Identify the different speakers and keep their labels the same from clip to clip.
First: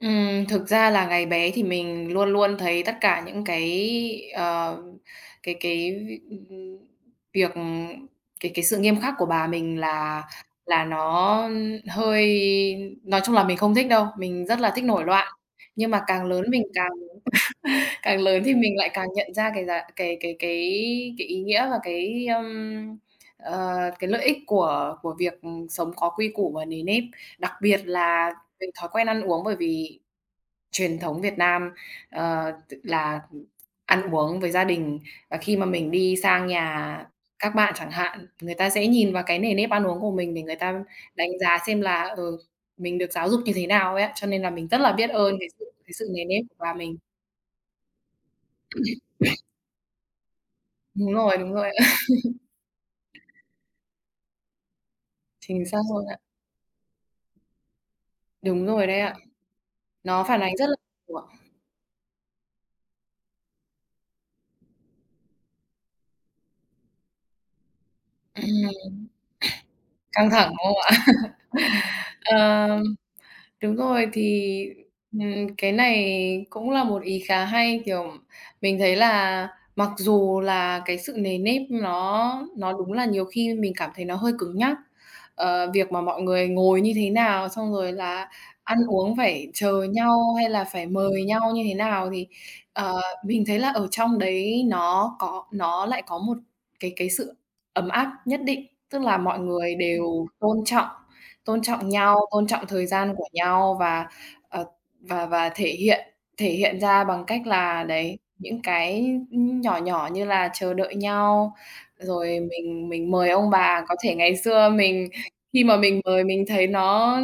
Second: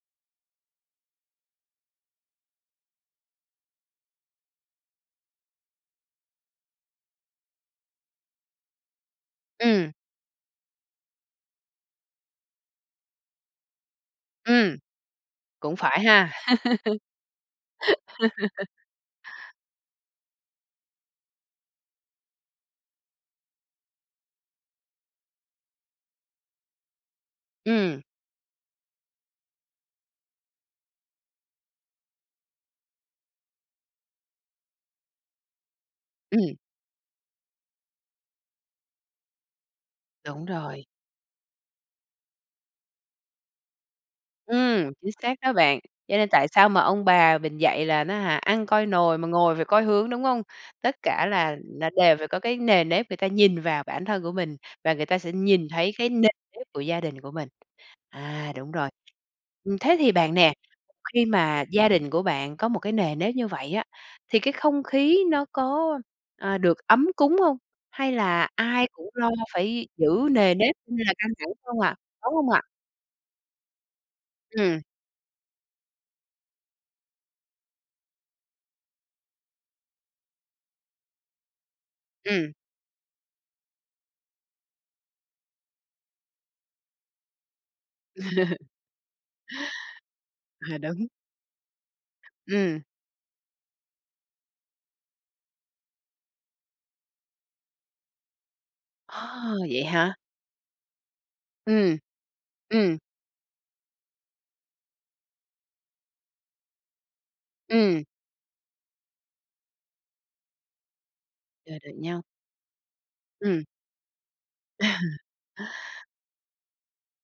Speaker 1: Ừm, thực ra là ngày bé thì mình luôn luôn thấy tất cả những cái, ờ, cái cái việc, ưm, ưm, việc, ừ cái cái sự nghiêm khắc của bà mình
Speaker 2: Ừm.
Speaker 1: là là nó, ưm, hơi nói chung là mình không thích đâu, mình rất là
Speaker 2: Ừm.
Speaker 1: thích nổi loạn.
Speaker 2: Cũng
Speaker 1: Nhưng
Speaker 2: phải
Speaker 1: mà càng
Speaker 2: ha.
Speaker 1: lớn mình càng càng lớn thì mình lại càng nhận ra cái giá cái cái cái cái ý nghĩa và cái, ơm, ờ, cái lợi ích của của việc, ừm, sống có quy củ và nề nếp. Đặc biệt
Speaker 2: Ừm.
Speaker 1: là về thói quen ăn uống bởi vì truyền thống Việt Nam, ờ, tức là, ừm, ăn uống với gia đình và khi mà mình đi sang
Speaker 2: Ừm.
Speaker 1: nhà các bạn chẳng hạn, người ta sẽ nhìn vào cái nề nếp ăn uống của mình để
Speaker 2: Đúng
Speaker 1: người ta
Speaker 2: rồi.
Speaker 1: đánh giá xem là, ừ, mình được giáo dục như thế nào ấy ạ. Cho nên là mình rất
Speaker 2: Ừm,
Speaker 1: là biết
Speaker 2: chính
Speaker 1: ơn
Speaker 2: xác
Speaker 1: cái
Speaker 2: đó
Speaker 1: sự
Speaker 2: bạn,
Speaker 1: cái sự
Speaker 2: cho
Speaker 1: nề
Speaker 2: nên
Speaker 1: nếp
Speaker 2: tại sao
Speaker 1: bà
Speaker 2: mà
Speaker 1: mình.
Speaker 2: ông bà mình dạy là, á hả, "ăn coi nồi mà ngồi phải coi hướng", đúng hông? Tất
Speaker 1: Đúng
Speaker 2: cả
Speaker 1: rồi, đúng
Speaker 2: là
Speaker 1: rồi.
Speaker 2: là đều phải có cái nề nếp người ta nhìn vào bản thân của mình, và người ta sẽ
Speaker 1: Chính
Speaker 2: nhìn
Speaker 1: xác
Speaker 2: thấy
Speaker 1: luôn
Speaker 2: cái
Speaker 1: ạ.
Speaker 2: nề nếp của gia đình của mình. À,
Speaker 1: Đúng
Speaker 2: đúng
Speaker 1: rồi
Speaker 2: rồi.
Speaker 1: đấy ạ.
Speaker 2: Ừm, thế thì
Speaker 1: Nó
Speaker 2: bạn
Speaker 1: phản
Speaker 2: nè,
Speaker 1: ánh rất là nhiều
Speaker 2: khi
Speaker 1: ạ.
Speaker 2: mà gia đình của bạn có một cái nề nếp như vậy á, thì cái không khí nó có, à, được ấm cúng hông? Hay là
Speaker 1: Ừm.
Speaker 2: ai cũng lo phải giữ
Speaker 1: Căng thẳng,
Speaker 2: nề
Speaker 1: đúng
Speaker 2: nếp,
Speaker 1: không ạ?
Speaker 2: như là căng thẳng không ạ? Đúng hông ạ?
Speaker 1: Ờm, đúng rồi thì,
Speaker 2: Ừm.
Speaker 1: ừm, cái này cũng là một ý khá hay. Kiểu, mình thấy là mặc dù là cái sự nề nếp nó
Speaker 2: Ừm.
Speaker 1: nó đúng là nhiều khi mình cảm thấy nó hơi cứng nhắc, ờ, việc mà mọi người ngồi như thế nào, xong rồi là ăn uống phải chờ nhau hay là
Speaker 2: À,
Speaker 1: phải
Speaker 2: đúng.
Speaker 1: mời nhau như thế nào thì,
Speaker 2: Ừm.
Speaker 1: ờ, mình thấy là ở trong đấy nó có nó lại có một cái cái sự ấm áp nhất định. Tức là mọi
Speaker 2: À,
Speaker 1: người
Speaker 2: vậy hả?
Speaker 1: đều tôn trọng, tôn trọng
Speaker 2: Ừm.
Speaker 1: nhau, tôn trọng thời
Speaker 2: Ừm.
Speaker 1: gian của nhau và, ờ, và và thể hiện thể hiện ra bằng cách là
Speaker 2: Ừm.
Speaker 1: đấy những cái, ưm, nhỏ nhỏ như là chờ đợi nhau.
Speaker 2: Chờ đợi nhau.
Speaker 1: Rồi mình mình mời ông
Speaker 2: Ừm.
Speaker 1: bà có thể ngày xưa
Speaker 2: À.
Speaker 1: mình khi mà mình mời mình thấy nó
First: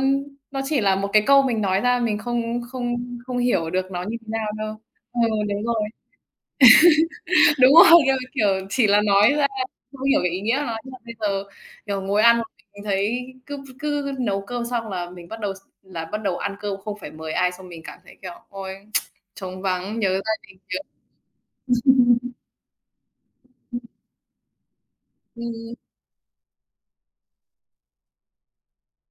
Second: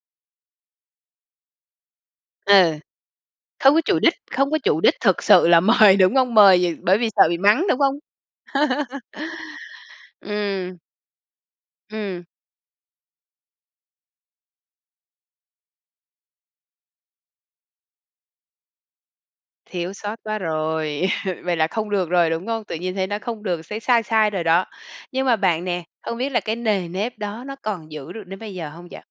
Speaker 1: nó chỉ là một cái câu mình nói ra mình không
Speaker 2: Ừ.
Speaker 1: không không hiểu
Speaker 2: Không có
Speaker 1: được
Speaker 2: chủ
Speaker 1: nó
Speaker 2: đích,
Speaker 1: như thế nào
Speaker 2: không có
Speaker 1: đâu.
Speaker 2: chủ đích
Speaker 1: Ờ,
Speaker 2: thực sự là
Speaker 1: đúng rồi,
Speaker 2: mời, đúng hông? Mời vì bởi vì sợ bị mắng,
Speaker 1: đúng
Speaker 2: đúng hông?
Speaker 1: rồi, kiểu, kiểu, chỉ là nói ra không hiểu cái ý nghĩa nó.
Speaker 2: Ừm.
Speaker 1: Nhưng mà bây giờ, kiểu, ngồi
Speaker 2: Ừm.
Speaker 1: ăn một mình thấy cứ ph cứ nấu cơm xong là mình bắt đầu x là bắt đầu ăn cơm không phải mời ai xong mình cảm thấy, kiểu, ôi, trống
Speaker 2: Thiếu
Speaker 1: vắng, nhớ
Speaker 2: sót
Speaker 1: gia
Speaker 2: quá
Speaker 1: đình kiểu
Speaker 2: rồi, vậy là không được rồi, đúng hông? Tự nhiên thấy nó không được,
Speaker 1: Ừm.
Speaker 2: thấy sai sai rồi đó. Nhưng mà
Speaker 1: Ừm,
Speaker 2: bạn
Speaker 1: ừm.
Speaker 2: nè, không biết là cái nề nếp đó nó còn giữ được đến bây giờ hông vậy?